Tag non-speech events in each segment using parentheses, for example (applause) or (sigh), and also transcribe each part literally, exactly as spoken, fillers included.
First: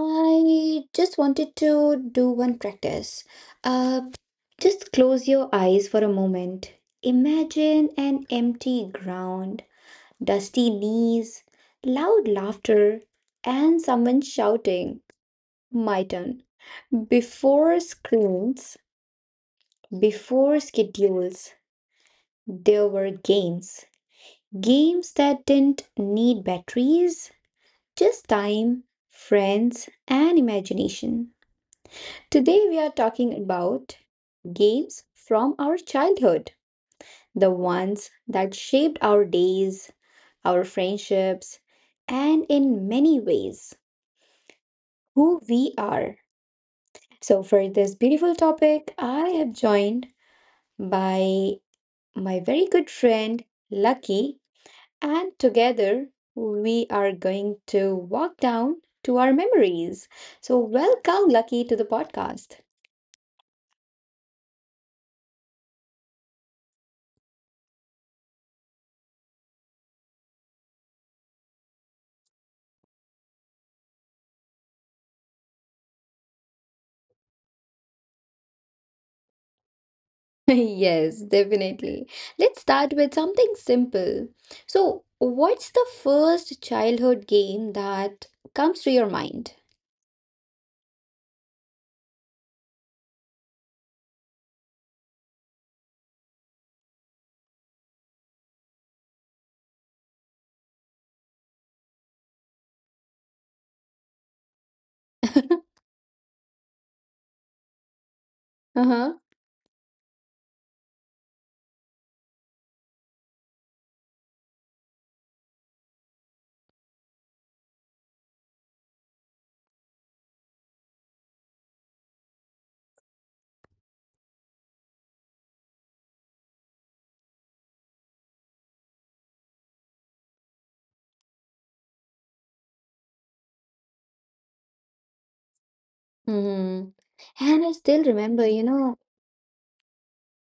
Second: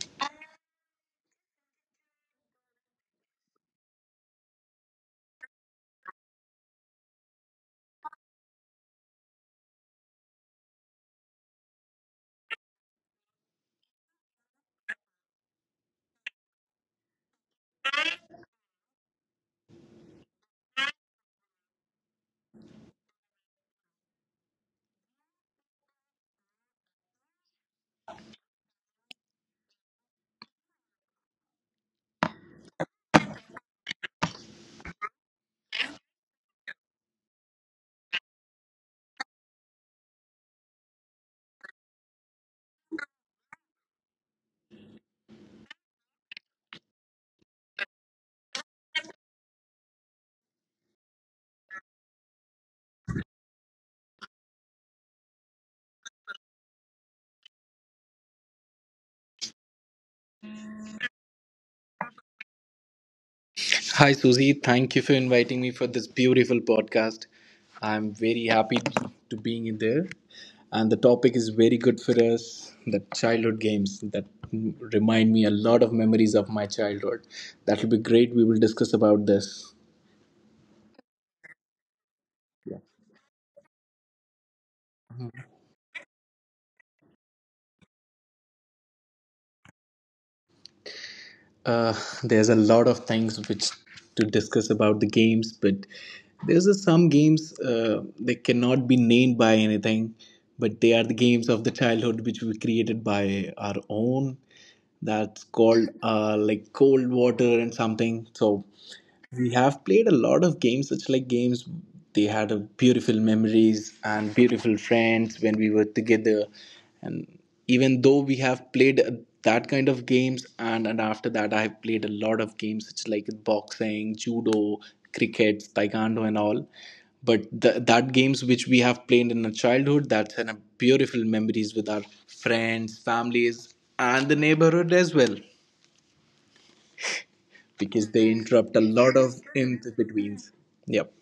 I just wanted to do one practice. Uh, just close your eyes for a moment. Imagine an empty ground, dusty knees, loud laughter, and someone shouting, my turn. Before screens, before schedules, there were games. Games that didn't need batteries, just time, friends, and imagination. Today we are talking about games from our childhood, the ones that shaped our days, our friendships, and in many ways, who we are. So, for this beautiful topic, I have joined by my very good friend Lucky. And together we are going to walk down to our memories. So, welcome, Lucky, to the podcast. Hi, Susie. Thank you for inviting me for this beautiful podcast. I'm very happy to being in there. And the topic is very good for us the childhood games that remind me a lot of memories of my childhood. That will be great. We will discuss about this. (laughs) Yes, definitely. Let's start with something simple. So, what's the first childhood game that comes to your mind? Uh, there's a lot of things which to discuss about the games, but there's a, some games uh, they cannot be named by anything, but they are the games of the childhood which we created by our own. That's (laughs) called uh, like cold water and something. So Uh huh. we have played a lot of games such like games they had a beautiful memories and beautiful friends when we were together and even though we have played uh, that kind of games and, and after that I have played a lot of games such like boxing, judo, cricket, taekwondo and all, but th- that games which we have played in our childhood, that's an, a beautiful memories with our friends, families and the neighborhood as well Mm-hmm. because they And I still interrupt a remember, lot you of know, in betweens. Yep.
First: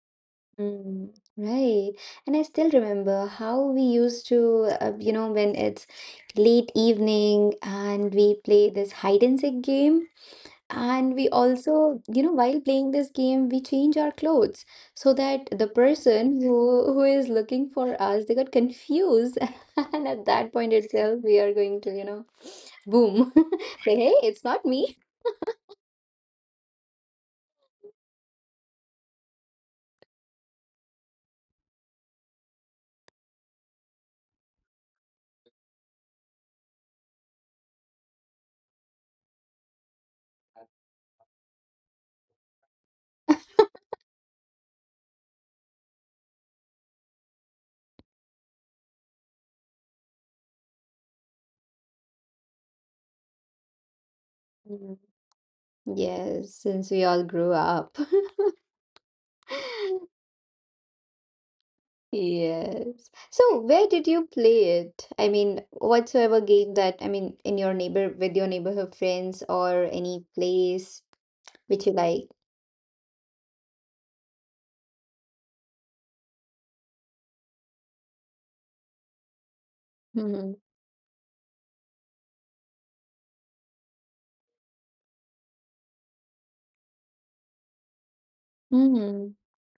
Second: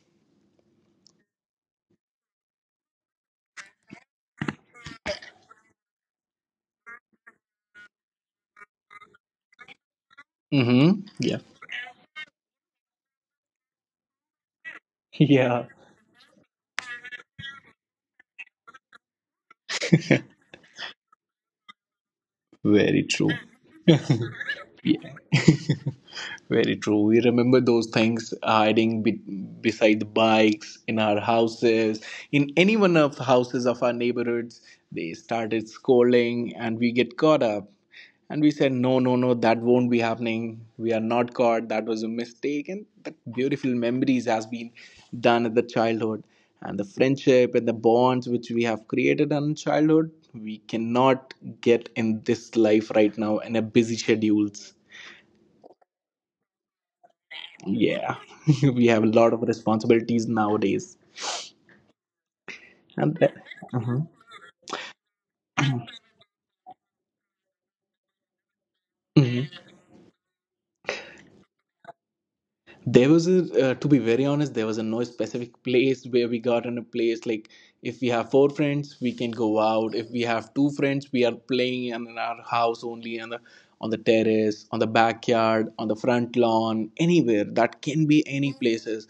Mm, right. And I still remember how we used to, uh, you know, when it's late evening and we play this hide and seek game. Mm-hmm. And we Yeah. also, you know, while playing this game, we change our clothes so that the person who who is looking for us, they got confused. (laughs) And at that point itself, we are going to, you know, Very true. boom. (laughs) Say, hey, it's not me. Yeah. (laughs) Very true. We remember those things hiding be- beside the bikes, in our houses, in any one of the houses of our neighborhoods. They started scolding and we get caught up. And we said, no, no, no, that won't be happening. We are not caught. That was a mistake. And that beautiful memories has been done at the childhood. And the friendship and the bonds which we have created in childhood, we cannot get in this life right now in a busy Mm, schedules. yes, since we all grew up. Yeah, (laughs) we have a lot of (laughs) responsibilities nowadays. Yes. So And where that, did you uh play it? I mean, whatsoever game that, I mean, in your neighbor with your neighborhood friends or Mhm. any place which you like. There was a, uh, to be very honest, there was a no specific place where we got in a place like if we have four friends, we can go Mm-hmm. out. If we have two friends, we are playing in our house only, and the on the terrace, on the backyard, on the front lawn, anywhere. That can be any Mm-hmm. places.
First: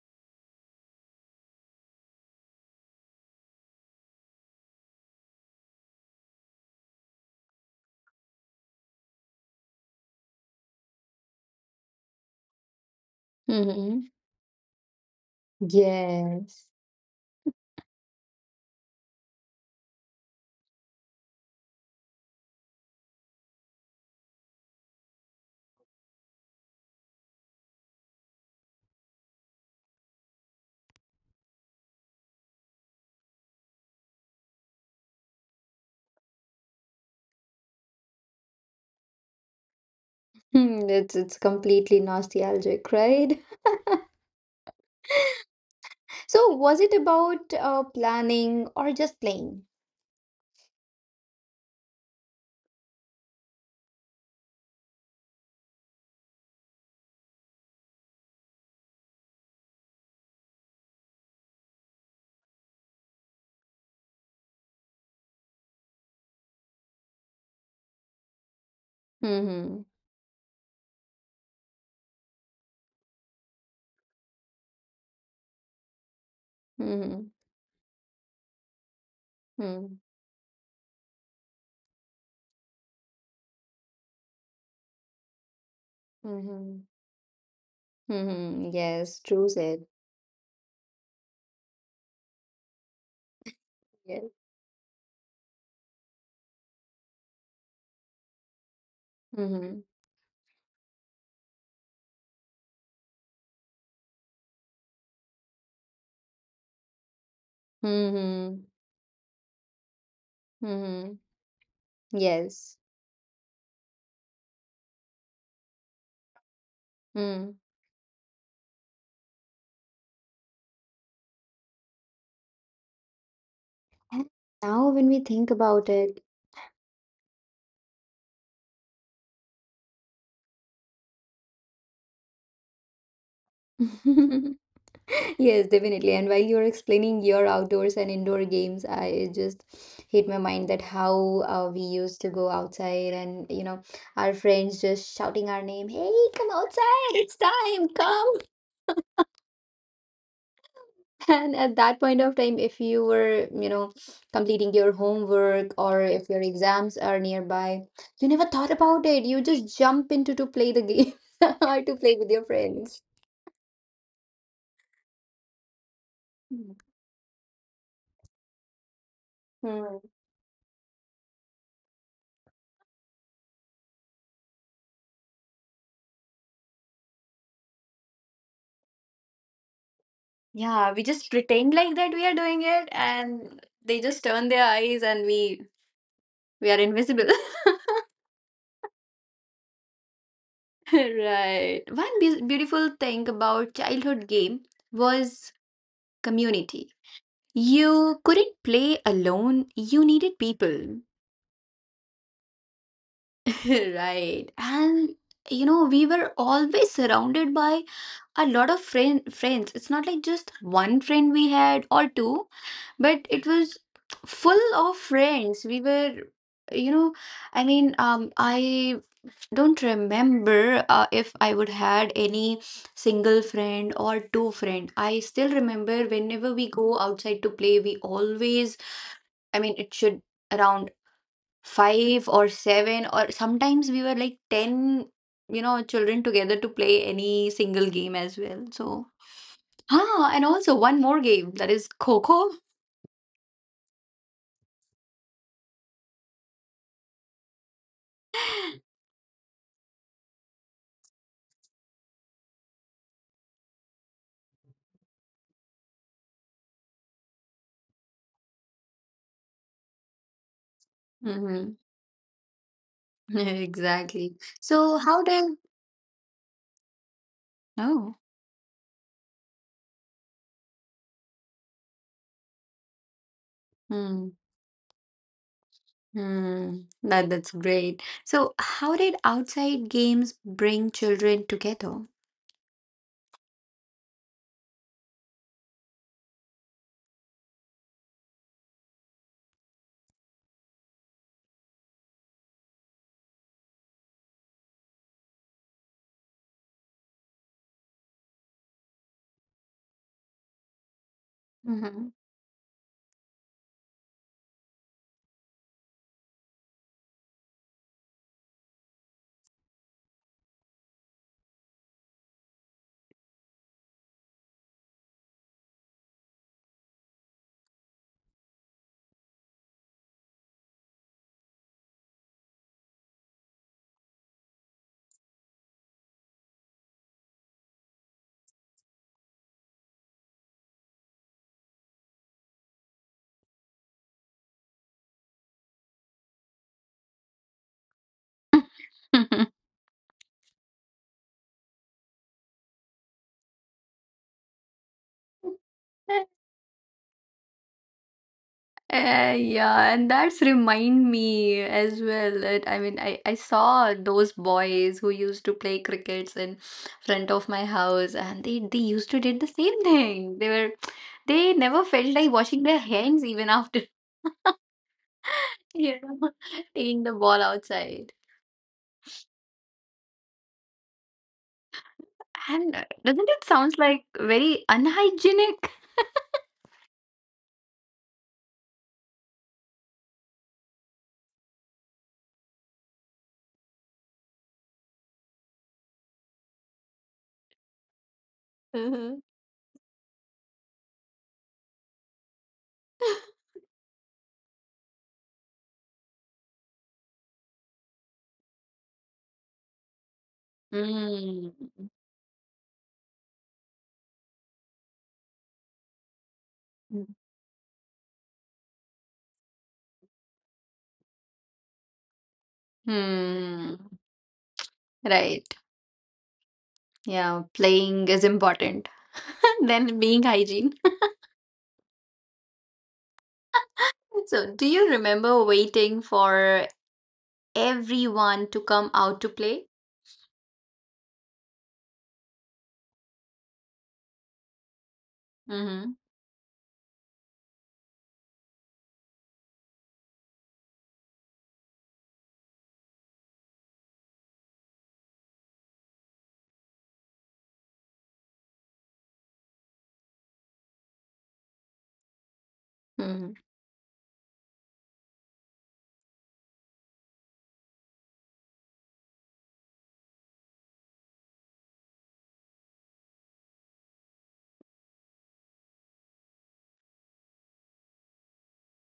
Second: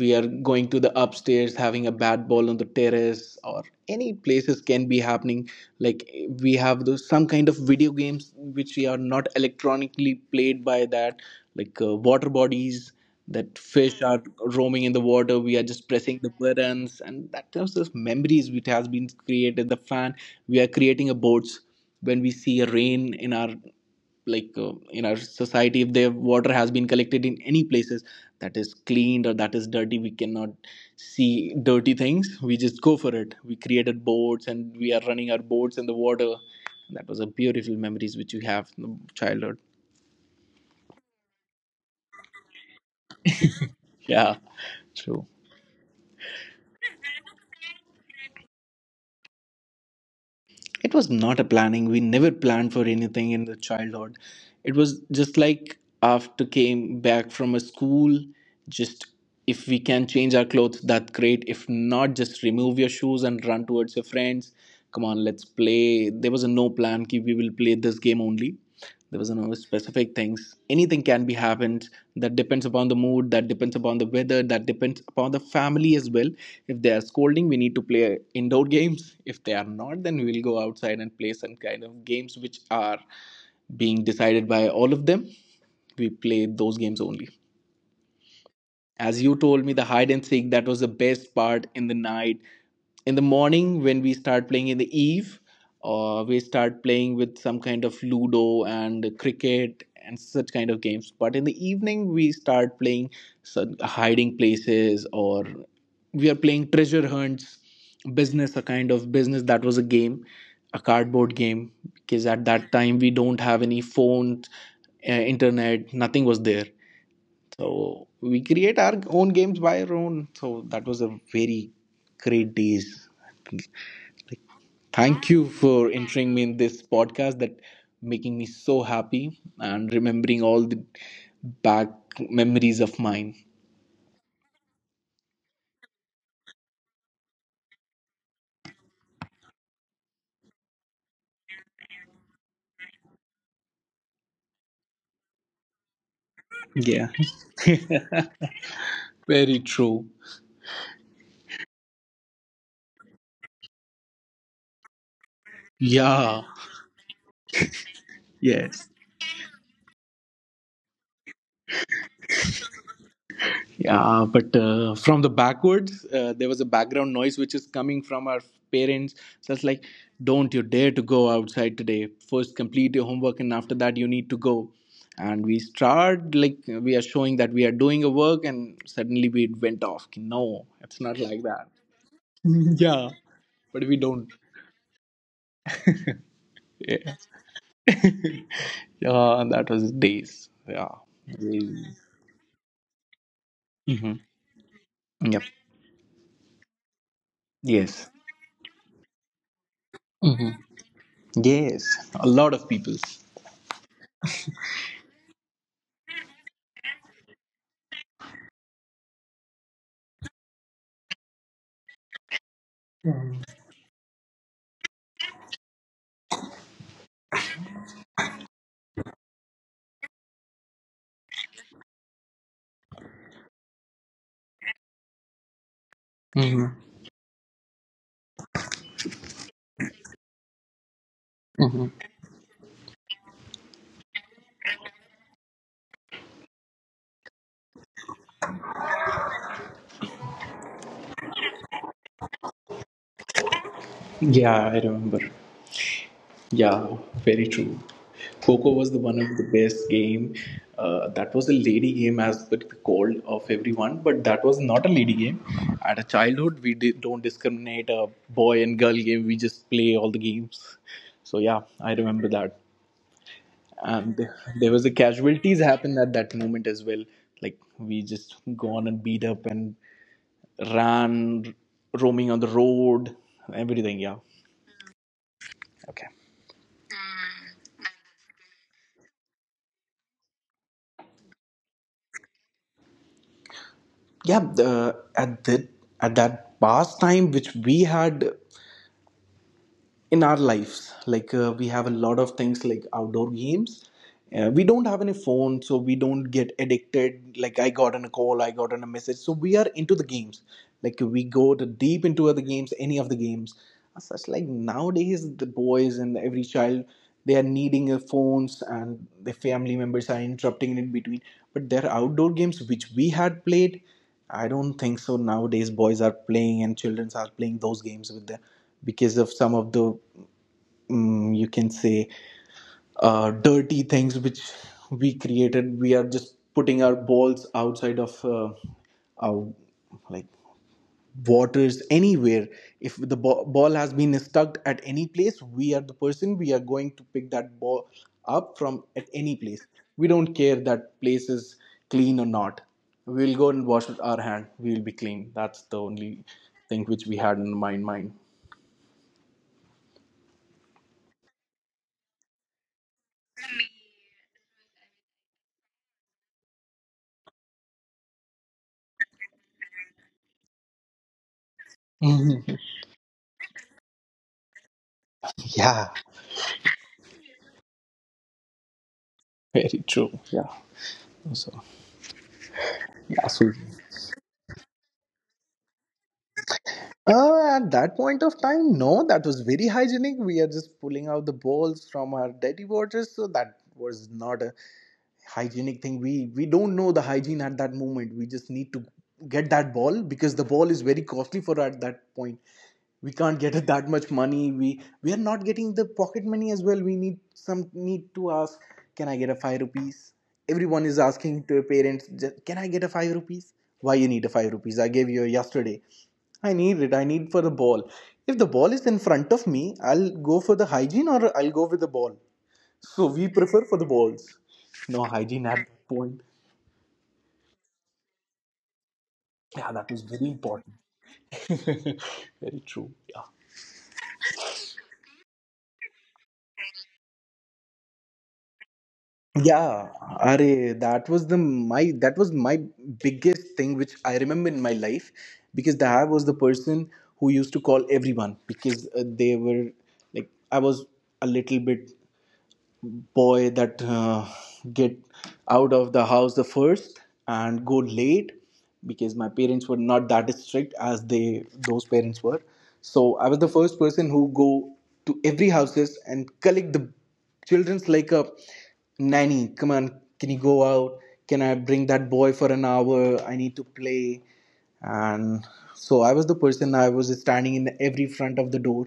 We are going to the upstairs having a bad ball on the terrace or any places can be happening, like we have those some kind of video games which are not electronically played by that, like uh, water bodies that fish Mm-hmm. are roaming in the water, we are just pressing the Yes. buttons, and that kind of memories which has been created the fan. We are creating a boats when we see a rain in our, like uh, in our society if the water has been collected in any places that is cleaned or that is dirty, we cannot see dirty things, we just go for it, we created boats and we are running our boats in the water. That was a beautiful memories which we have from childhood. Hmm, it's it's completely nostalgic, right? (laughs) Yeah, true. So was it about uh, planning or just playing? It was not a planning, we never planned for anything in the childhood. It was just like after came back from a school, just if we can change our clothes that great, if not just remove your shoes and run towards your friends, come on let's play. There was a no plan ki we will play this game only, there was no Mm-hmm. specific things, anything can be happened. That depends upon the mood, that depends upon the weather, that depends upon the family as well. If they are Mm-hmm. scolding we need to play indoor (laughs) games, if they are Mm-hmm. not then we'll go outside and play some kind of games which are being decided by all of them, we play those Mm-hmm. games only. Mm-hmm. Yes, As you true told me, the said. hide and seek, that was the best part in the night. In the morning, when we Yes. start playing in the eve, uh, we start playing with some kind of Ludo and Mm-hmm. cricket and such kind of games. But in the evening, we start playing some hiding places, or we are playing treasure hunts, business, Mm-hmm. a kind of business, that was a game, a Mm-hmm. cardboard game, because at that Yes. time we don't have any phone, uh, internet, nothing was there. Hmm. So we create our own games by our own. So that was a very great days. And now, when we Thank you think about for it, entering me in this podcast that making me so happy and remembering all the back memories of mine. (laughs) yes, definitely. And while you're explaining your outdoors and indoor games, I just hit my mind that how uh, we used to go outside and, you know, our friends just shouting our name, hey, come Yeah. outside, it's time, (laughs) come. (laughs) Very true. And at that point of time, if you were, you know, completing your homework or if your Yeah. exams are nearby, you never thought Yes. about it. You just jump into to play the game (laughs) or to play with your friends. Yeah, but uh, from the backwards, uh, there was a background noise which is coming from our parents. So it's like, Hmm. don't you dare to go outside today. First, complete your homework, and after that, you need to go. And we start like we are showing that we are doing a work, and suddenly we went off. No, Yeah, it's we not just like that. pretend like that we are doing (laughs) it, Yeah, and but we they just don't. turn their eyes, and we we are Yeah, invisible. (laughs) (laughs) yeah, and that was days. Yeah. Right. One be- beautiful thing about Mm-hmm. childhood game Yep. was community. Yes. You couldn't play alone. You needed Hmm. people. Yes. A lot of people. (laughs) Right, and you know we were always surrounded by a lot of friend friends. It's not like just one friend we had or two, but Hmm. it was full of friends we were, you know. I mean um i don't remember uh, if I would had any single friend or two friend. I still remember whenever Hmm. we go outside to play we always, I mean, it should around five or seven or sometimes we were like ten, you know, children together to play any single game as well. So ah, and also one more game, that is coco. Yeah, I remember. Yeah, very true. Coco was the one of the best game. Uh, that was a lady game as per the call of everyone, but that was not a lady game. At a childhood, we di- don't discriminate a boy and girl game. We just play all the games. So yeah, Mm-hmm. I remember that. (laughs) And th- Exactly, there was a so how did casualties happened at that moment as well. Like we oh, just gone and beat up and ran, roaming on the road, everything. Yeah. hmm. Okay. Hmm. That, that's great, so how did outside games bring children together? Yeah. The, at that at that past time which we had in our lives, like uh, we have a lot of things like outdoor games, uh, we don't have any phone so we don't get addicted like I got on a call, I got on a message, so we are into the games, like we go to Mm-hmm. deep into other games, any of the games, as such like nowadays the boys and every child they are needing uh, phones and the family members are interrupting in between. But there are outdoor games which we had played, I don't think so nowadays boys are playing and children are playing those games with their, because of some of the um, you can say uh, dirty things which we created. We are just putting our balls outside of uh, our, like, waters, anywhere. If the ba- ball has been stuck at any place, we are the person, we are going to pick that ball up from at any place, we don't care that place is clean or not, we'll go and wash with our hand, we'll be clean, that's the only (laughs) thing which we had in my mind. Uh, yeah, and that's remind me as well that I mean I, I saw those boys who used to play crickets in front of my house and they, they used to did the same thing. They were, they never (laughs) felt like Mm. washing their hands even after (laughs) Yeah. you know, taking the ball outside. Very true. Yeah. So And uh, doesn't yeah, it so sounds like very unhygienic? uh, at that point of time, no, that was very hygienic. We are just pulling out the balls from our dirty waters, so that was not a hygienic thing. We we don't know the hygiene at that moment, we just need to Mhm. get that ball because the ball is very costly for at that point. We can't get (laughs) it that much money, we we are not getting the pocket money as well, we need some, need to ask, can I get a five rupees? Everyone is asking to Mm. their parents, can I get a five rupees? Why you need a five rupees, I gave you yesterday. I need it, I need for the ball. If the ball is in front of me, I'll go for the hygiene or I'll go with the ball. So we prefer for Hmm. the balls. No hygiene Right. at that point. Yeah, playing is important. Yeah, that was Than very being important. hygiene. (laughs) (laughs) Very true. Yeah. So, do you remember waiting for everyone to come out to play? Yeah, are that was the my that was my biggest thing which I remember in my life because Mm-hmm. Dahab was the person who used to call everyone because uh, they were like I was a little bit boy that uh, get out of the house the first and go late because my parents were not that strict as they those parents were. So I Hmm. was the first person who go to every houses and collect the children's, like a nanny, come on, can you go out, can I bring that boy for an hour, I need to play. And so I was the person, I was standing in every front of the door,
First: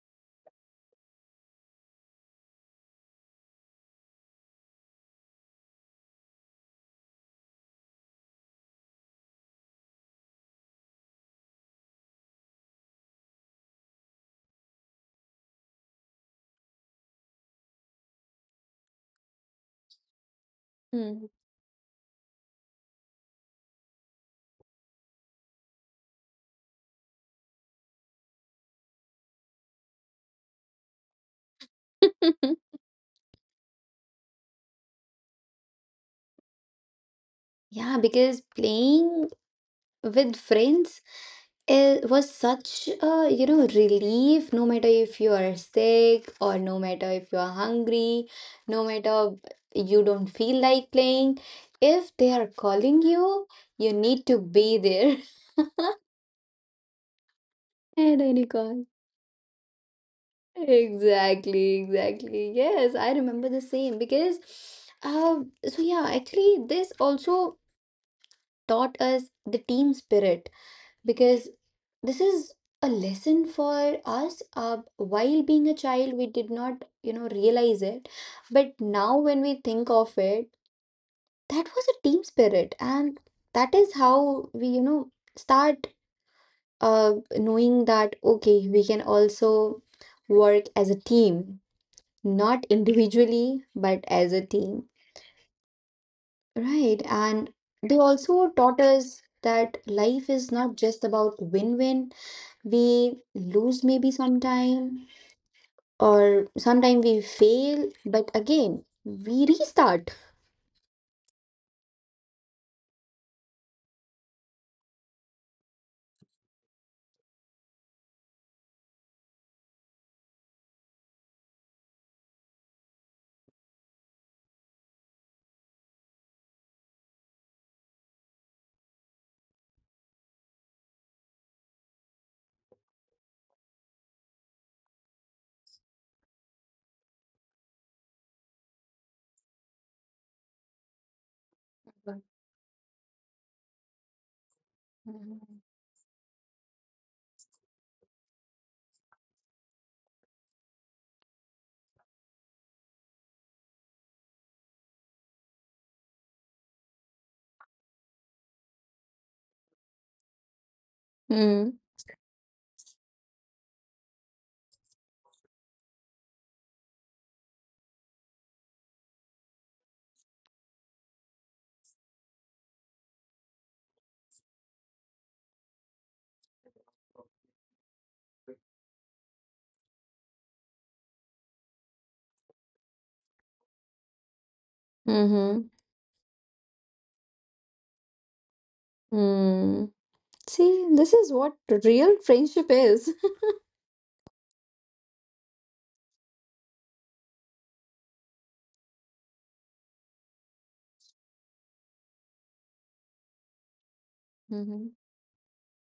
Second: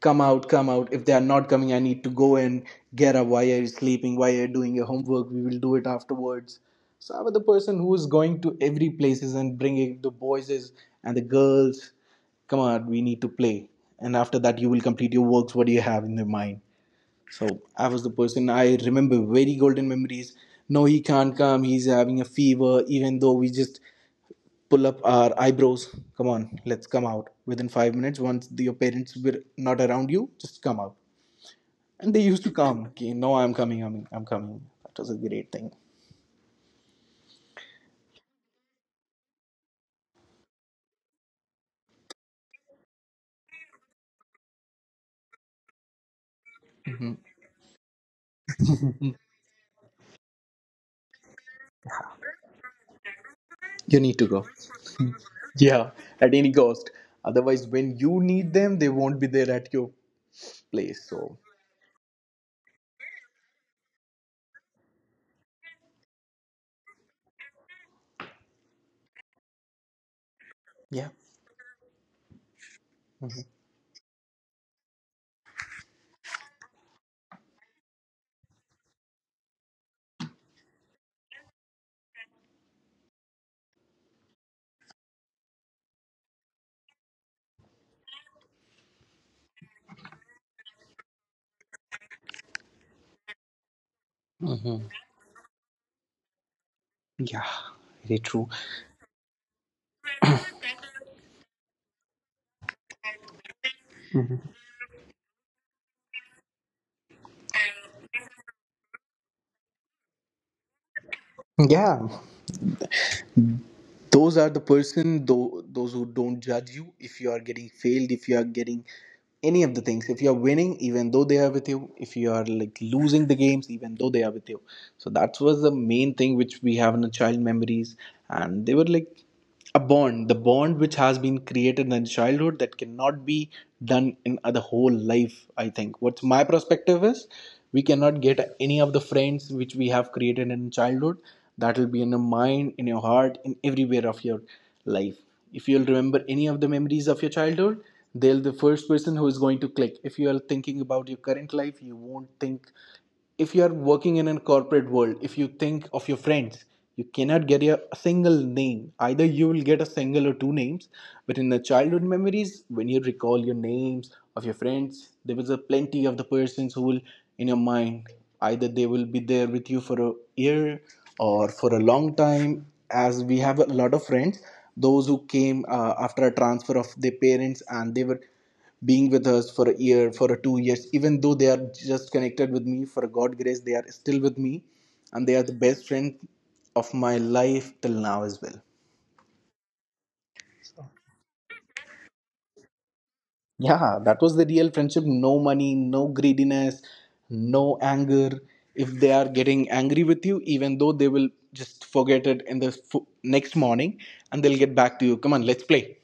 come out, come out. If they are not coming, I need to go and get up. Why are you sleeping? Why are you doing your homework? We will do it afterwards. So I was the person who was going to every places and bringing the boys and the girls. Come on, we need to play. And after that, you will complete your works. What do you have in your mind? So I was the person, I remember very golden memories. No, he Hmm. can't come. He's having a fever. Even though we just pull up our eyebrows, come on let's come out within five minutes. Once the, your parents were not around you just come out, and they used to (laughs) come, okay no I'm coming, i'm, I'm coming, that was a great thing. Yeah, because playing with friends, it was such a you know relief, no matter if you are sick or no matter Mhm. if you are hungry, no matter you don't feel like playing. If they are calling you, you You need need to to go. be there. (laughs) Yeah, at any cost. Otherwise when At you any need them cost. they won't be there at your place, so Exactly, exactly. Yes, I remember the same because, um, so yeah, actually, this also taught us the team spirit yeah. because this is a lesson for us. Uh, while being a child, we did not, you know, realize it, but now when we think of it, that was a team spirit, and that is how we, you know, start uh knowing that okay, we can also work as a team, not Hmm, individually, but as a team. yeah, very true. Right. And they also taught us that life is not just about win win. Mm-hmm. We lose maybe sometime, or sometime we fail, but again, we restart. Yeah, those are the person though, those who don't judge you if you are getting failed, if you are getting any of the things, if you are winning even though they are with you, if you are like losing the games even though they are with you. So that was the main thing which we have in the child memories, and they were like a bond. The bond which has been created in childhood that cannot be done in the whole life. I think what's my perspective is we cannot get any of the friends which we have created in childhood. That will be in your mind, in your heart, in everywhere of your life. If you'll remember any of the memories of your childhood, they'll, the first person who is going to click. If you are thinking about your current life, you won't think. If you are working in a corporate world, if you think of your friends, you cannot get a single name. Either you will get a single or two names, but in the childhood Mm, memories, when you recall your names of your friends, there was a plenty of the persons who will in your mind. Either they will be there with you for a year or for a long time. As we have a lot of friends, those who came uh, after a transfer of their parents, and they were being with us for a year, for a two years, even though they are just connected with me for God grace, they are still with me, and they are the mm-hmm, best friend of my life till now as well. mm. See, this is what real friendship is. Yeah, that was the real friendship. No money, no greediness, no anger. If they are getting angry with you, even though they will just forget it in the f- next morning, and (laughs) they'll get Hmm. back to you. Come on, let's play.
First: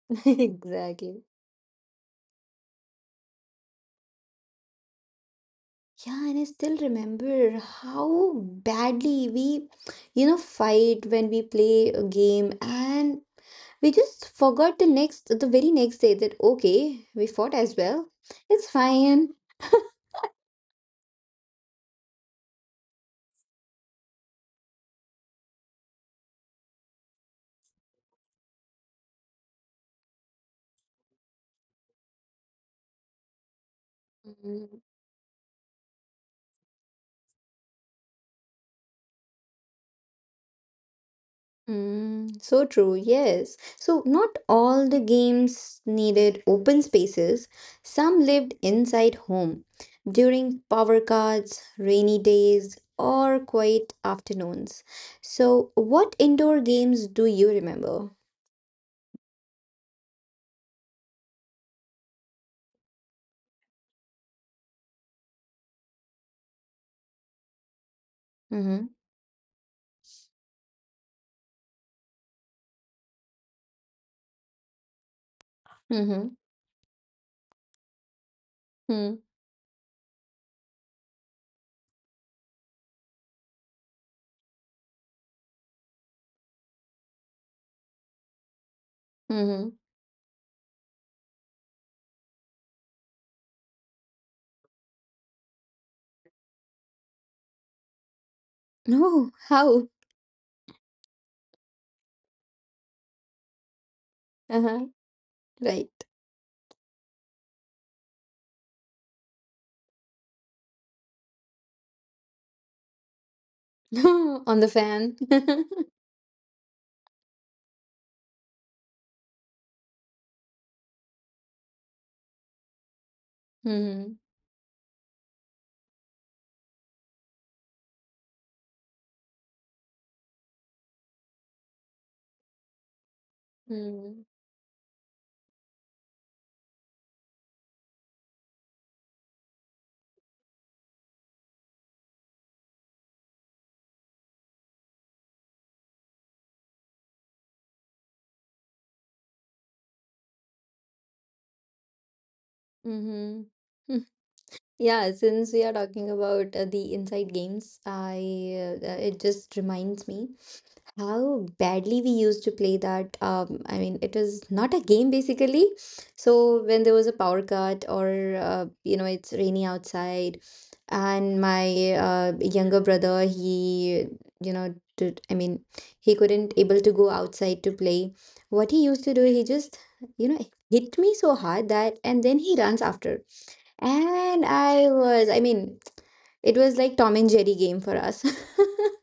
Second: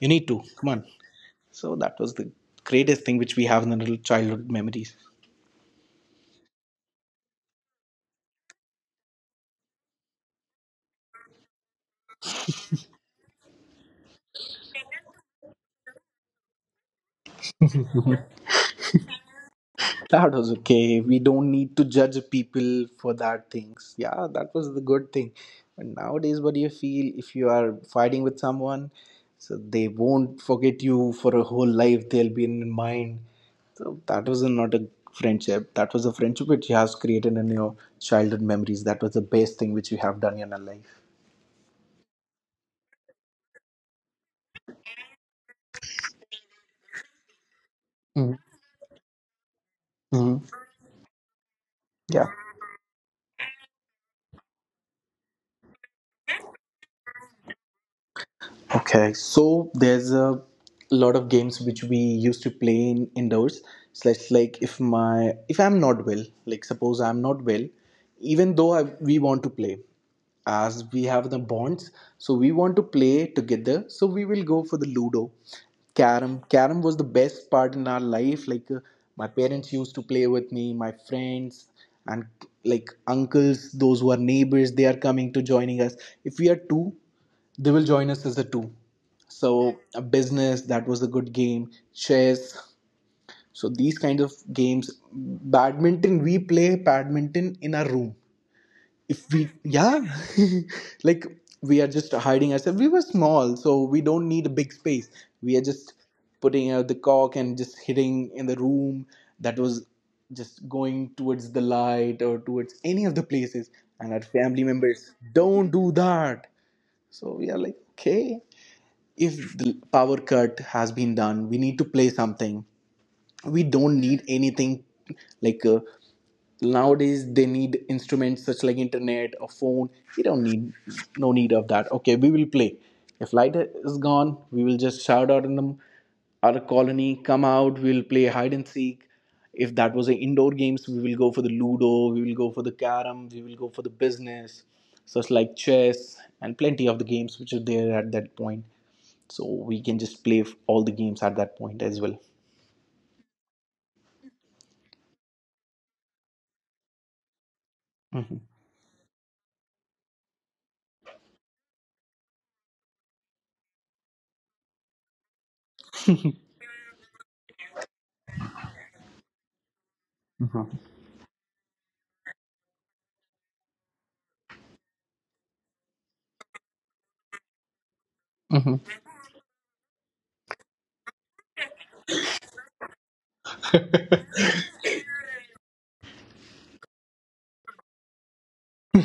You need (laughs) to come on. Exactly. So that was the greatest thing which we have in our childhood memories. Yeah, and I still remember how badly we, you know, fight when we play a game, and we just forgot the next, the very next day that, okay, we fought as well. It's fine. (laughs) That was okay. We don't need to judge people for that things. Yeah, that was the good thing. And nowadays, what do you feel if you are fighting with someone? So they won't forget you for a whole life. They'll be in mind. So that was not a (laughs) friendship. That was a friendship which you have created in your childhood memories. That was the best thing which you have done in your life. Mm, so true, yes. So, not all the games needed open spaces. Some lived inside home Mm-hmm. during power cuts, rainy Yeah. days, or quiet afternoons. So, what indoor games do you remember? Okay, so there's a lot of games which we used to play in indoors. So it's like, like if my if I'm not well, like suppose I'm not well, even though I, Mm-hmm. we want to play, as we have the bonds, so we want to play together. So we will go for the Ludo, Mm-hmm. Carom. Carom was the best part in our life. Like uh, Mm-hmm. my parents used to play with me, my friends, and like uncles, those who are neighbors, they are coming to joining us. If we are two, they will join us as a two, Mm-hmm. so (laughs) a business. That was a good game. Chess, so these kinds of games. Badminton, we play badminton in our room. If No, we, how? yeah, (laughs) like we are just hiding ourselves. We were small, so we don't need a big Uh-huh. space. We are Right. just putting out the cock and just hitting in the room. That was just going towards the light or towards any of the places, and our (laughs) On family the members fan. don't (laughs) do that. So we are like okay, if the power cut has been done, we need to play something. We don't Mm-hmm. need anything. Like uh, nowadays they need instruments such like internet or phone. We don't need, no need of that. Okay, we will play. If light is Mm-hmm. gone, we will just shout out in the our colony, come out, we'll play hide and seek. If that was an indoor games, we will go for the ludo, we will go for the carom, we will go for the business, such like chess, and plenty of the games which are there at that point. So we can just play all the games at that point as well. Mm-hmm. Yeah, since we are talking about uh, the inside games, Mhm. I uh, it just reminds me how badly we used to play that. Um, I mean, it was not a game basically. So when there was a power cut or uh, you know it's rainy outside, and my uh, younger brother he you know did I mean he couldn't able to go outside to play. What Mhm. he used to do, he just you know hit me so hard that, and then he runs after, and Mhm. I was, I mean, it was like Tom and Jerry game for us. (laughs)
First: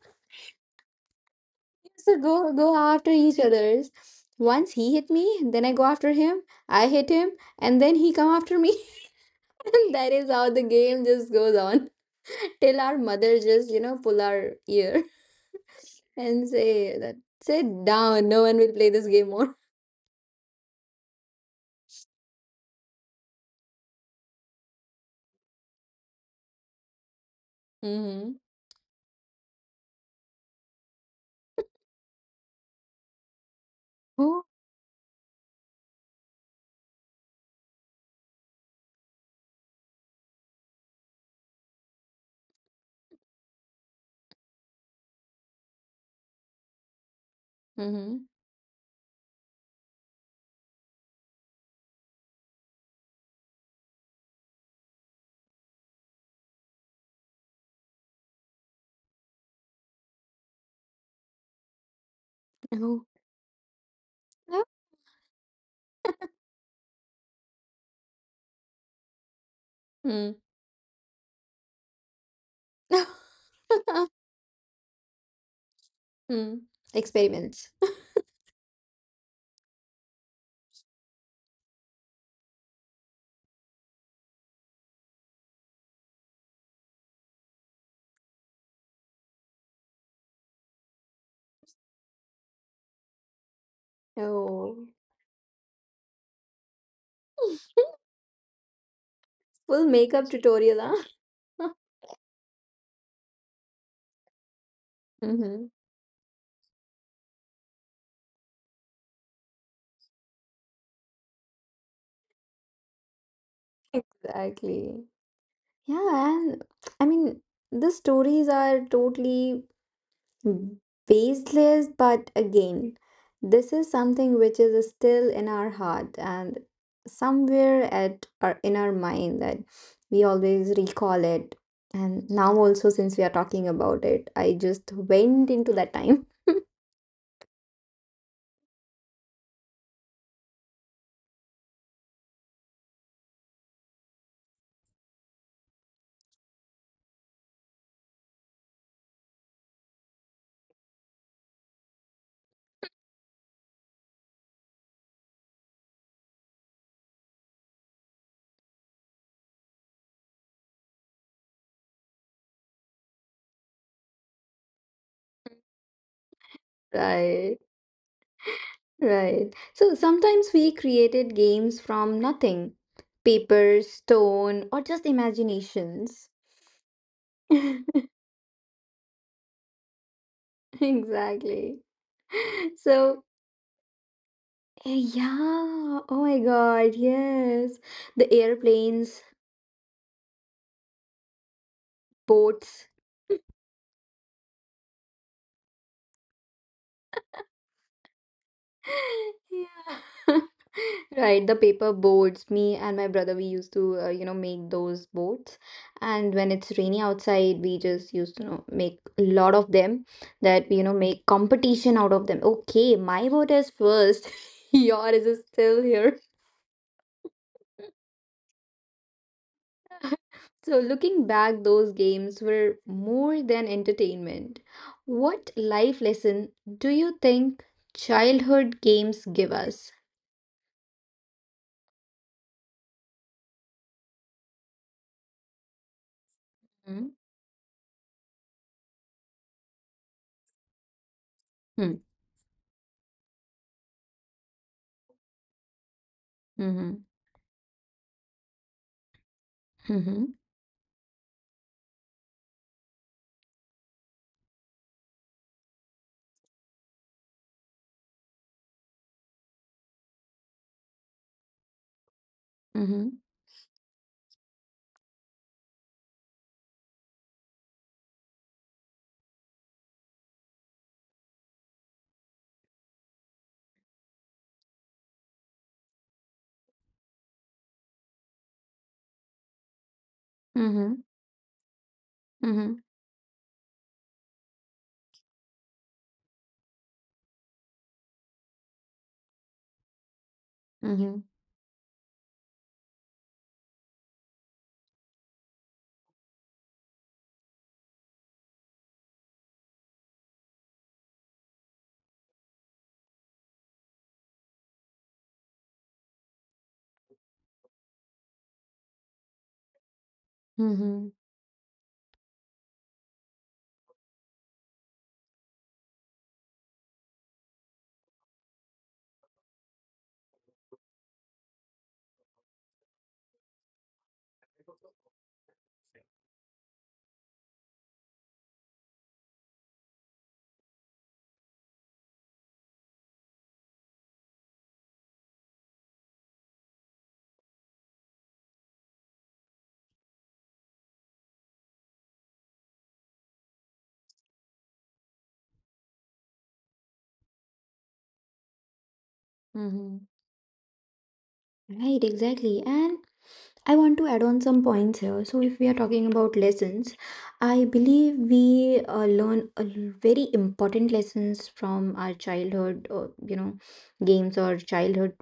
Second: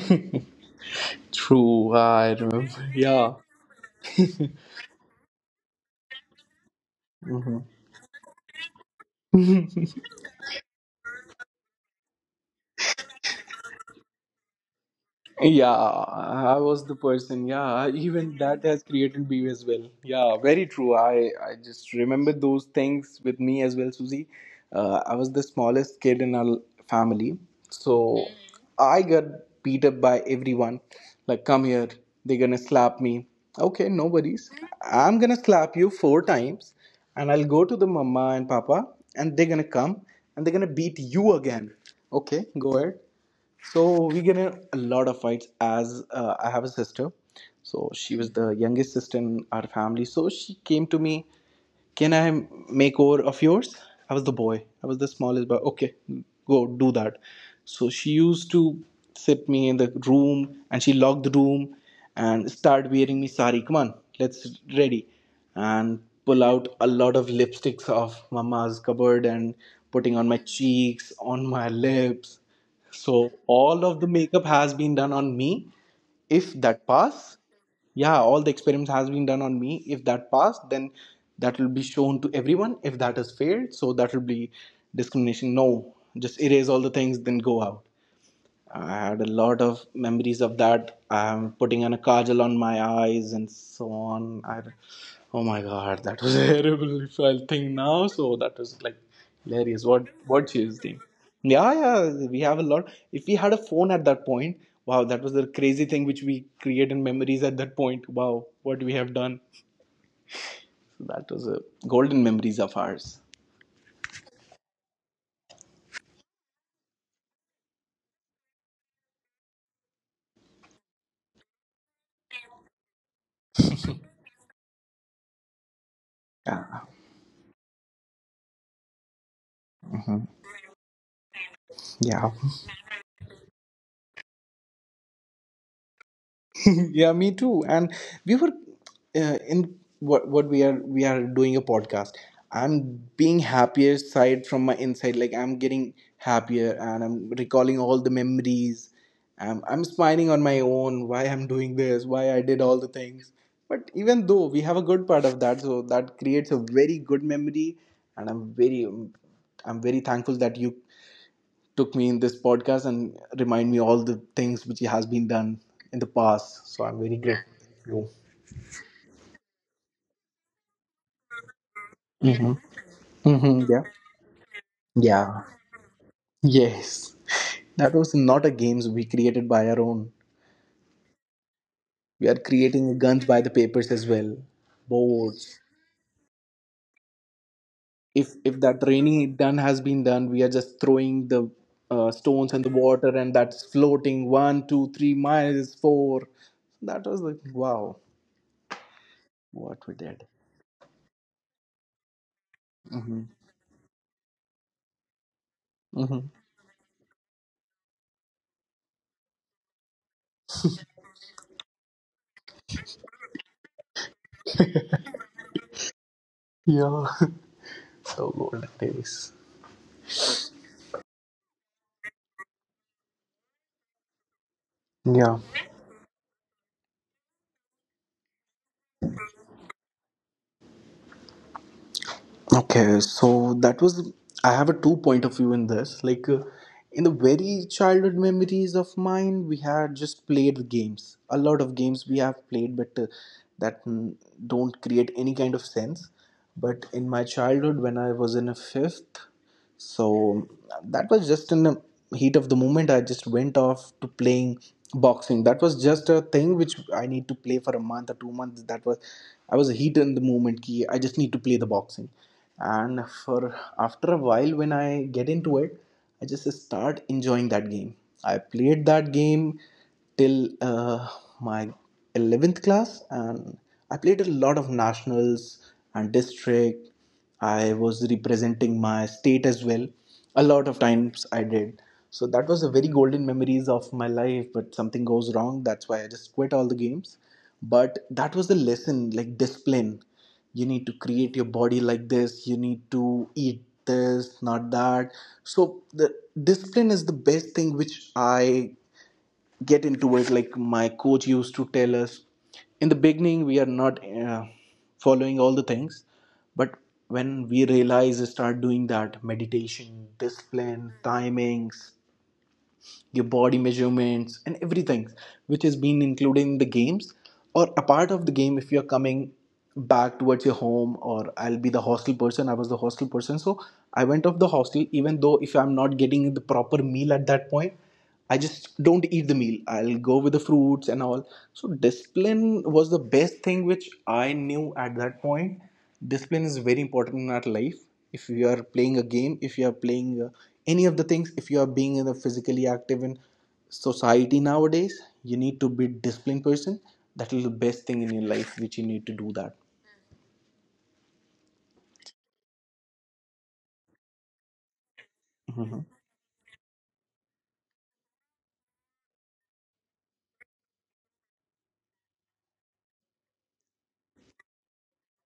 (laughs) True, So I go go remember. after Yeah. each other's. Once he hit me, then I go after him. I hit him, Mhm. and then he come after me. (laughs) (laughs) And that is how the game just goes on (laughs) till our mother just, you know, pull our ear Yeah, (laughs) and I was the say that person. sit Yeah, down. even No one that will has play this created game me more. (laughs) as well. Yeah, very true. I I just remember those things with me as well, Susie. Uh, I was the smallest kid in our l- family, so Mm-hmm. mhm. I got beat up by everyone. Like, come here, they're gonna slap me. Okay, no Oh. worries. I'm gonna slap you four times, and I'll go to the mama and papa, and they're gonna come and they're gonna beat you again. Okay, go ahead. So we get in a lot of fights as uh, I have a sister. So Mm-hmm. she was the youngest sister in our family. So she came to me, can I make over of yours? I was the boy. I was the smallest boy. Okay, go do that. So she used to sit me in the room and she locked the room and start Oh. wearing me sari. Come on, Oh. let's ready. And pull out a lot of lipsticks of mama's cupboard and Mm. putting on my cheeks, on my lips, so all of (laughs) the makeup has been done on me. Mm. If that pass, Experiments. yeah, all the experiments has been done on me. If that pass, then that will be shown to everyone. If that has failed, so that will be discrimination. No, just erase all the things, then go out. I had a lot of memories of that. I'm putting on a kajal on my eyes and so on. I, Oh. oh my god, that was (laughs) terrible. If I think (laughs) now, so that was like Full hilarious. What makeup what she tutorial, is doing? huh? Yeah, (laughs) yeah. We have a lot. If we had a phone at that point, wow, that was the Mm-hmm. crazy thing which we created memories at that point. Wow, what we have done. That was a golden memories of ours. Exactly. Yeah, and I mean, the stories are totally baseless, but again, this is something which is still in our heart and Yeah. somewhere at our in our mind that we Mhm. always recall it. And Yeah. now also, since we are talking about it, I just went into that time. (laughs) (laughs) Yeah, me too. And we were uh, in, what what we are, we are doing a podcast. I'm being happier side from my inside, like I'm getting happier and I'm recalling all the memories. I'm, I'm smiling on my own, why I'm doing this, why I did all the things. But even though we have a good part of that, so that creates a very good memory. And i'm very i'm very thankful that you took me in this podcast and remind me all the things which has been done in the past. So I'm very grateful Right. to Right. So sometimes we created games from you. nothing. Hmm. Paper, Yeah. stone, or just Yeah. imaginations. Yes. (laughs) That was (laughs) not a games, we created by our own. Exactly. We are creating So, guns by the papers as well. eh, Boards. yeah. Oh my God, yes. The If if that airplanes, raining done has been done, we are just throwing the uh, stones and the boats, water, and that's floating one, two, three miles, four. That was like wow, what we did. yeah. (laughs) Right, the paper boards. Me and my Hmm. brother, we used to, uh, you know, make those boards. And Hmm. when it's rainy outside, we just used to, you know, make a lot of them that we, you know, make competition out of them. Okay, my vote is first. (laughs) Yours is still here. Yeah, the olden days. (laughs) So, looking back, those games were more than entertainment. Yeah. What life lesson do you think childhood games give us? Okay. So that was, I have a two point of view in this. Like, uh, in Mm-hmm. the very childhood memories of mine, we had just played games. A lot of games we have played, but uh, that mm, don't create any kind of sense. But Mm-hmm. in my childhood, when I was in a fifth, so that was just in the heat of the moment. I just went off to playing boxing. That was just a thing which I need to play for a month or two months. That was, I was heat in the moment ki I just need to play the boxing. And Mhm. for after a while when I get into it, I just start enjoying that game. I played that game till uh, my eleventh class, and I played a lot of nationals and district. I was representing my state as well. A lot of Mhm. times I did. So that was a Mhm. very golden memories of my life, but something goes wrong. That's why I just quit all the games. But that was the lesson, like discipline. You need to Mhm. create your body like this, you need to eat this, not that. So the discipline is the best thing which I get into it, like my coach used to tell us. In the beginning we are not uh, following all the things, but when we realize start doing that meditation, discipline, Mhm. timings, your body measurements and everything which has been included in the games or a part of the game. If you're coming back towards your home, or I'll be the hostel person, I was the hostel person, so I went off the hostel. Even though if I'm not getting the proper meal at that point, I just don't eat the meal, I'll go with the fruits and all. So discipline was the best thing which I knew at that point. Discipline is very important in our life. If you are playing a game, if you are playing uh, any of the things, if you are being in a physically active in society nowadays, you need to be disciplined person. That is the best thing in your life which you need to do that. Mhm. Right, exactly. And I want to add on some points here. So, if we are talking about lessons, I believe we uh, learn a l- very important lessons from our childhood, or you know, games or childhood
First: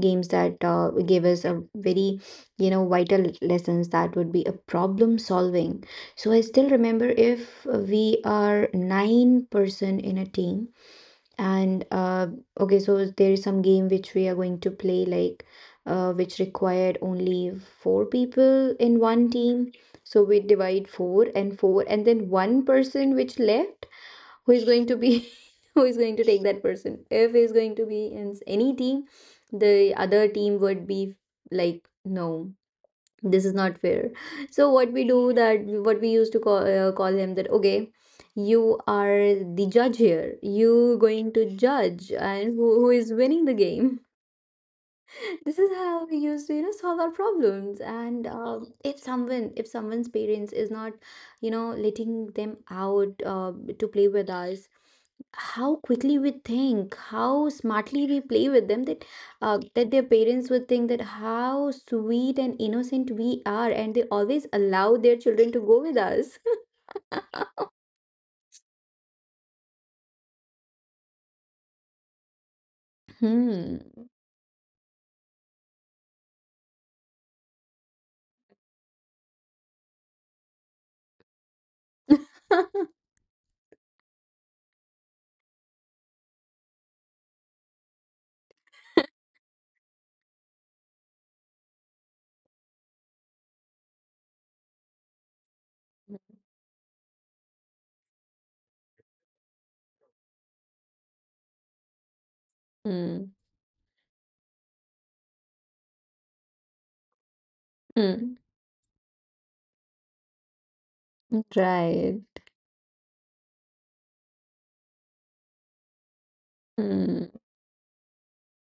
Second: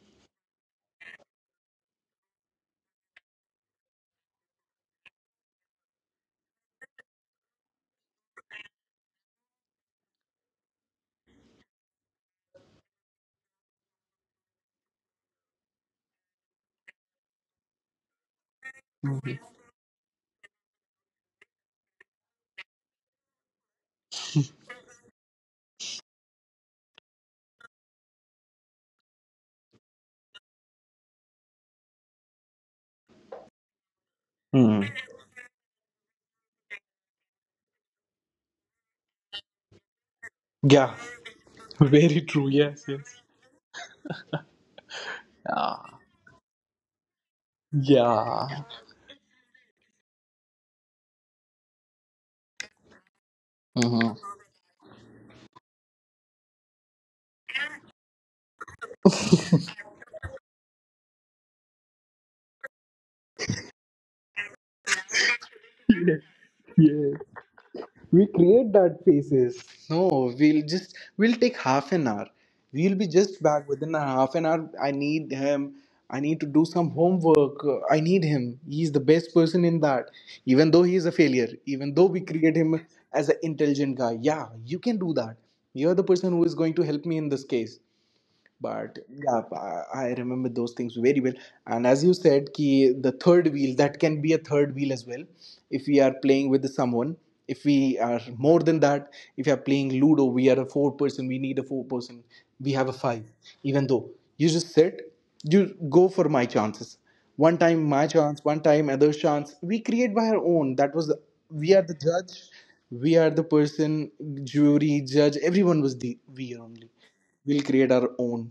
games that uh, gave us a very you know vital lessons. That would be a problem solving. So I still remember, if we are nine person in a team and uh, okay, so there is some game which we are going to play, like uh, which required only four people in one Mhm. team. So we divide four and four, and then one person which left, who is going to be (laughs) who is going to take that person? If he's going to be in any team, the other team would be like no, this is not fair. So Hmm. what we do that, what we used to call, uh, call him that okay, you are the judge here. You Yeah. going to (laughs) judge, Very and true. who, who Yes. is Yes. winning the game. This is Yeah. how we used to you know solve our problems, and Yeah. um, if someone, if someone's parents is not you know letting them out uh, to play Hmm. with us, how quickly we think, how smartly we play with them that uh, that their parents would think that how sweet and innocent we are, and they always allow their children to go with us. Yes. We create that faces. No, we'll just we'll take half an hour. We'll be (laughs) just back within Hmm. a half an hour. I need him. I need to do some homework. Uh, I need him. He's the best person in that. Even though he is a failure, even though we create him (laughs) as an intelligent guy. Yeah, you can do that. You're the person who is going to help me in this case. But yeah, I I remember those things very well. And as you said, ki the third wheel, that can be a third wheel as well. If we are playing with someone, if we are more than that, if we are playing Ludo, we are a four person. We need a four person. We have a five. Hmm. Even though you just sit, you go for my chances. One time my Hmm. chance, one time other chance. We create by our own. That was, we are the Right. judge. We are the person, jury, judge. Everyone was the, we only Hmm. we'll create our own.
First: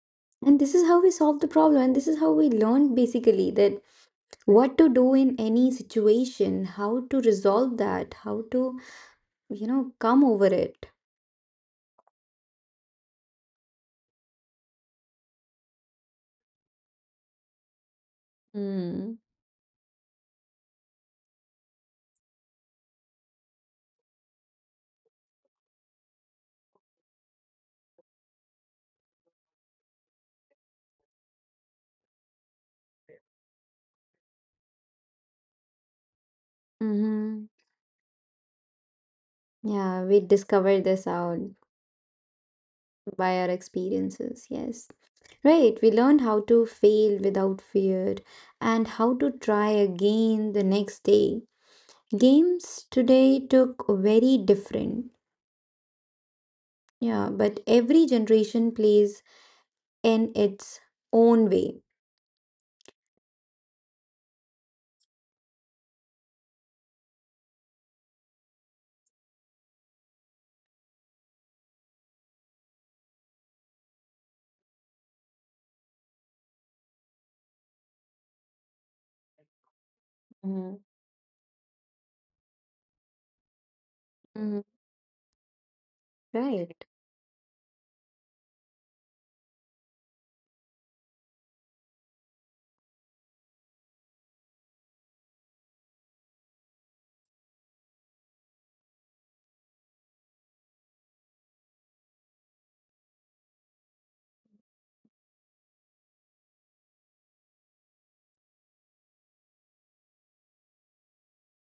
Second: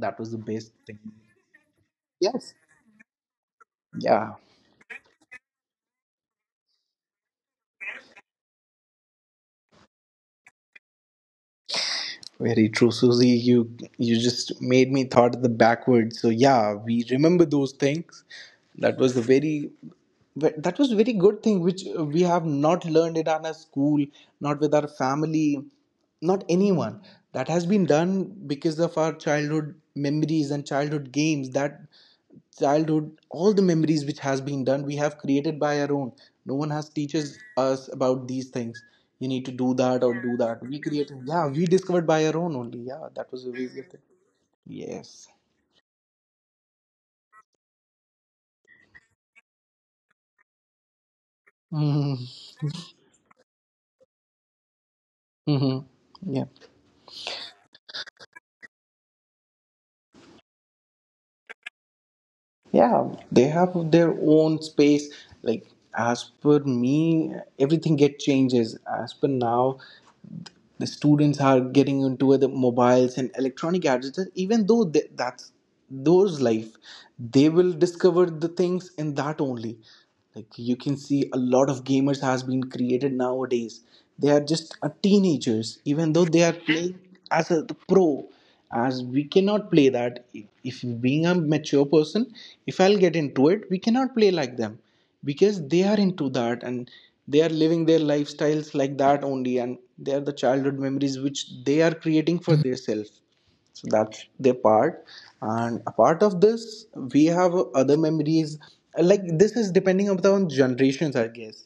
That was the And best this is thing. how we solve the problem, and this is how we Yes. learn basically that Yeah. what to do in any situation, how to resolve that, how to, you know, come over it. Very true, Susie. You you just made me thought of the backward. So yeah, we remember those things. That was Mm. a very, but that was a very good thing which uh, we have not learned in our school, not with our family, not anyone. That has been done because of our childhood memories and childhood games, that childhood all the memories which has been done we have created by our own. No one has teaches Mm-hmm. us about these things. You need to do Yeah, that or we do that, we discovered this created. out Yeah, we discovered by our own only. Yeah, that by was our a very good thing. experiences. Yes. Yes. Right. We learned how to fail without fear and how to try again the next day. Mm-hmm. Games today took very different. Mm-hmm. Yeah. Yeah, but every generation plays in its own way. Yeah. They have their own space. Like, as per me, everything get changes as per now. The students are getting into the mobiles and electronic gadgets, even though they, that's those life, they will discover the things in that only. Like, you Mm-hmm. can see a lot of gamers has been created nowadays. They are just a teenagers even though they are Right. playing as a the pro. As we cannot play that, if if being a mature person, if I'll get into it, we cannot play like them, because they are into that and they are living their lifestyles like that only, and they are the childhood memories which they are creating for themselves. So that's their part. And apart of this, we have other memories. Like, this is depending upon generations I guess.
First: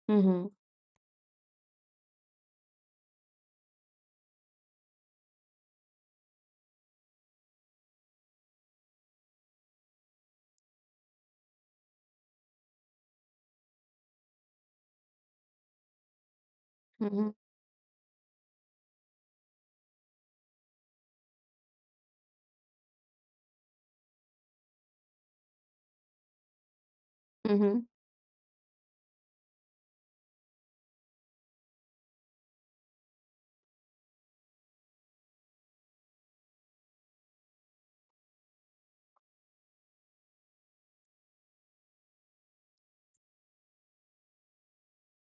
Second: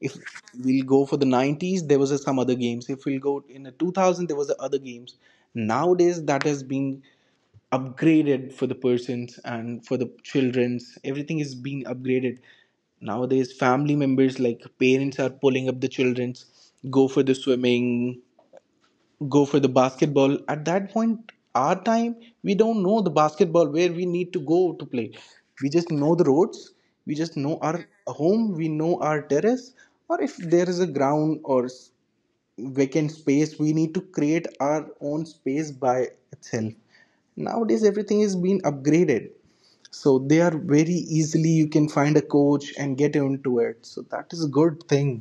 If Mm-hmm. we'll go for the nineties, there was a, some other games. If we'll go in the two thousand, there was the other games. Nowadays that has been upgraded for the persons and for the children's, everything is being upgraded. Nowadays family members like parents are pulling up the children's, go for Mm-hmm. the swimming, go for the basketball. At that point our time, we don't know the basketball where we need to go to play. We just know the roads, we just know our Mm-hmm. home, we know our terrace, or if there is a ground or s- vacant space, we need to create our own space by itself. Nowadays everything is being upgraded, so they are very easily you can find a coach and get into it. So that is a good thing.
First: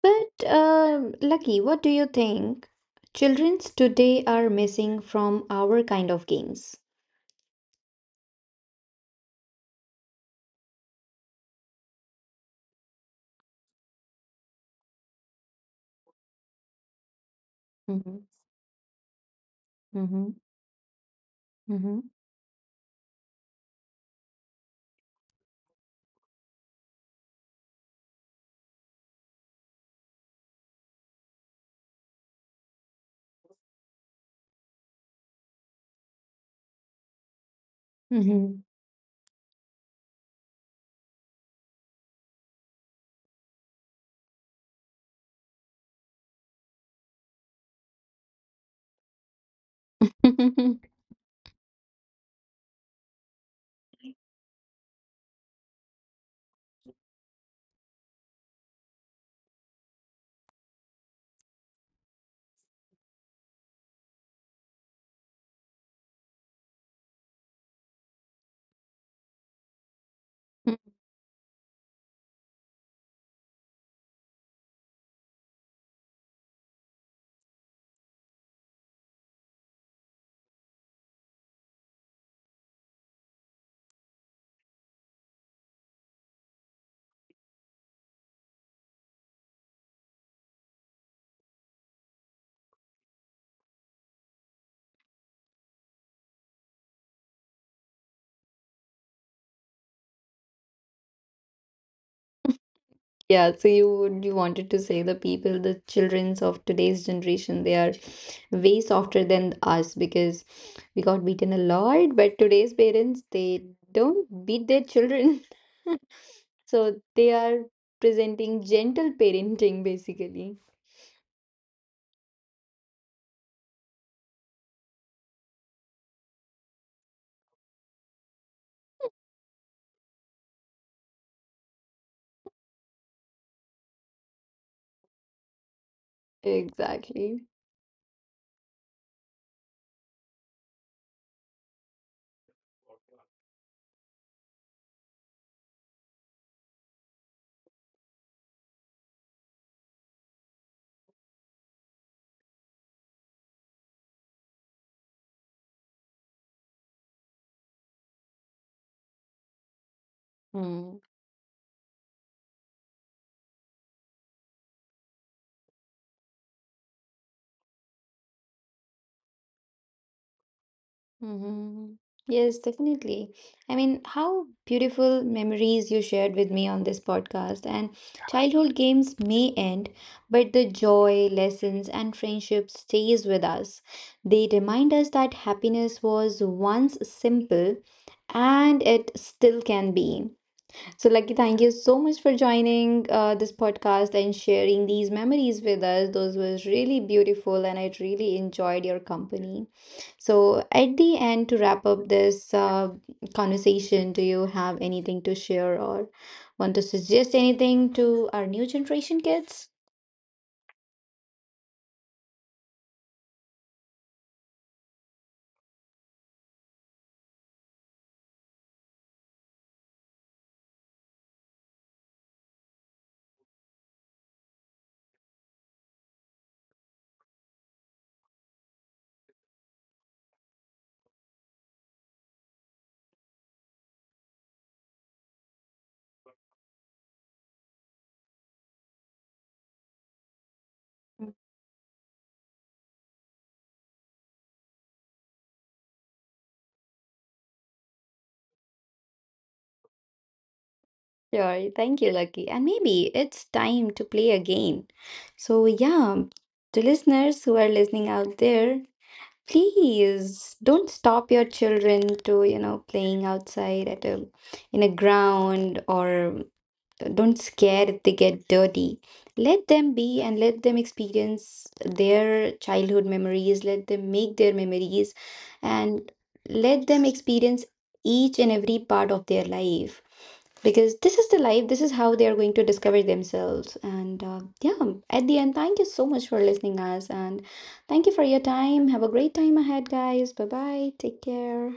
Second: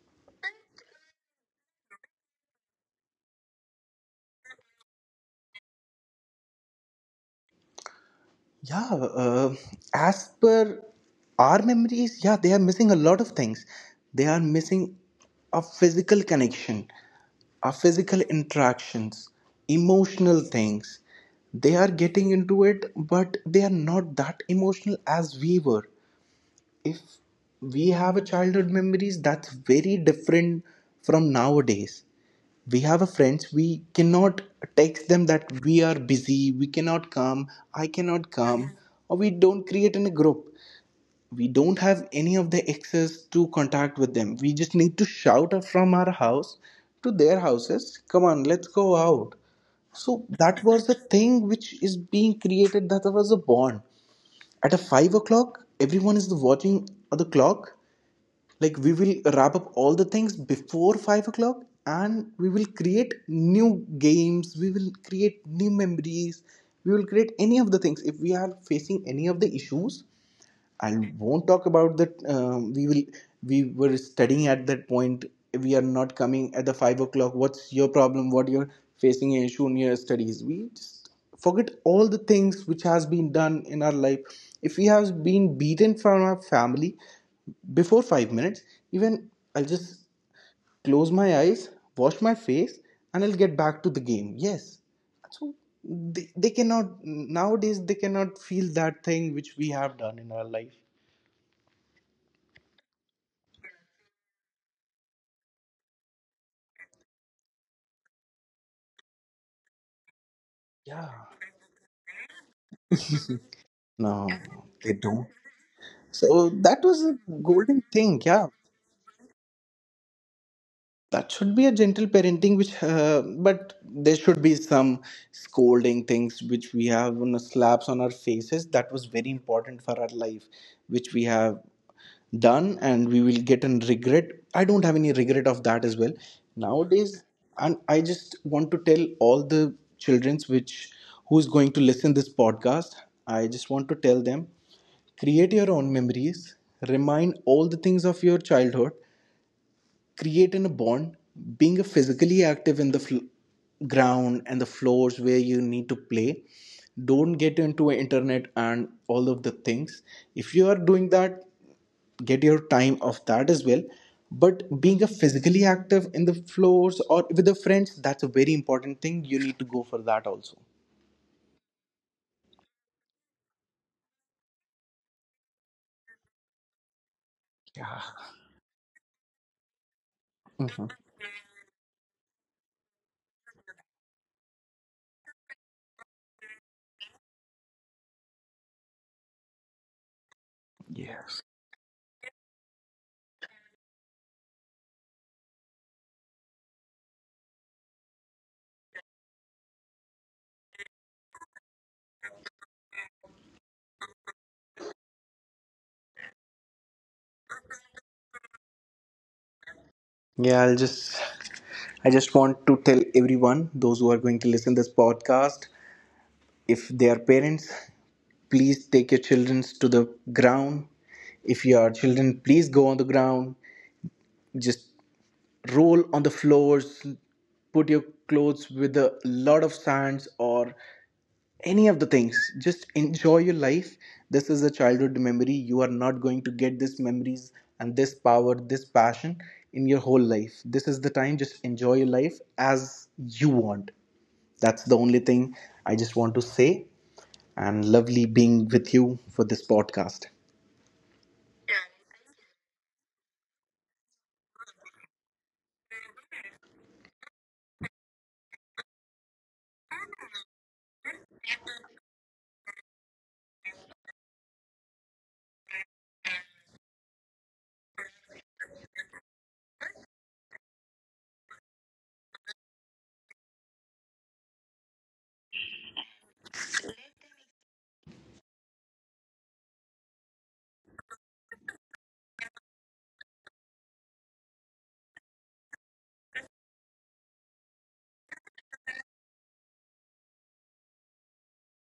But, um Lucky, what do you think children's today are missing from our kind of games? Yeah. uh, as per our memories, yeah, they are missing a lot of things. They are missing a physical connection, our physical Mm-hmm, interactions, mm-hmm, emotional things. They are mm-hmm, getting into it, but they are not that emotional as we were. If we have a childhood memories, that's very different from nowadays. We have a friends, we cannot text them that we are busy, we cannot come, I cannot come, or we don't create in a group. We don't have any of the access to contact with them, we just need to shout from our house to their houses, come on, let's go out. So that mm-hmm. was (laughs) the thing which is being created, that was a bond. At a five o'clock everyone is watching the clock, like we will wrap up all the things before five o'clock, and we will create new games, we will create new memories, we will create any of the things if we are facing any of the issues. I won't talk about that. Um, we will. We were studying at that point. We are not coming at the five o'clock. What's your problem? What, you're facing an issue in your studies? We just forget all the things which has been done in our life. If we have been beaten from our family before five minutes, even I'll just close my eyes, wash my face, and I'll get back to the game. Yes, so they, they cannot nowadays. They cannot feel that thing which we have done in our life. Yeah, so you would- you wanted to say the people, the childrens of today's generation, they are way softer than us because we Yeah. got beaten a lot, but today's parents, they No. don't beat their children. (laughs) So that So was a they are golden thing. Yeah. presenting gentle parenting basically. That should be a gentle parenting which uh, but there should be some scolding things which we have, you know, slaps on our faces, that was very important for our life which we have done, and we will get an regret. I don't have any regret of that as well nowadays. Exactly. And I just want to tell all the childrens which who's going to listen this podcast. I just want to tell them, create your own memories, remind all the things of your childhood, create in a bond, being physically active in the fl- ground and the floors where you need to play. Don't get into internet and all of the things. If you are Mm, doing that, get your time of that as well, but being a physically active in the floors or with the friends, that's a very important thing, you need to go for that also. mhm. Yes, definitely. I mean, how beautiful memories you shared with me on this podcast. And Yeah. childhood games may end, but the joy, lessons, and friendship stays with us. They remind us that happiness was once simple and it still can be. So, Lucky, Yes. thank you so much for joining uh, this podcast and sharing these memories with us. Those were really beautiful, and I really enjoyed your company. So, at the end, to wrap up this uh, conversation, do you have anything to share or want to suggest anything to our new generation kids? Yeah, i'll just i just want to tell everyone those who are going to listen this podcast. If they are parents, please take your children to the ground. If you are children, please go on the ground, just roll on the floors, put your clothes with a lot of sands or any of the things, just enjoy your life. This is a childhood memory, you are not going to get these memories and this power, this passion in your whole life. This is the time, just enjoy your life as you want. That's the only thing I just want to say. And lovely being with you for this podcast. Sure, thank you, Lucky. And maybe it's time to play again. So, yeah, to listeners who are listening out there, please don't stop your children to, you know, playing outside at a in a ground or don't scare if they get dirty. Let them be and let them experience their childhood memories, let them make their memories, and let them experience each and every part of their life, because this is the life, this is how they are going to discover themselves, and uh, yeah, at the end thank you so much for listening us and thank you for your time. Have a great time ahead, guys. Bye bye, take care.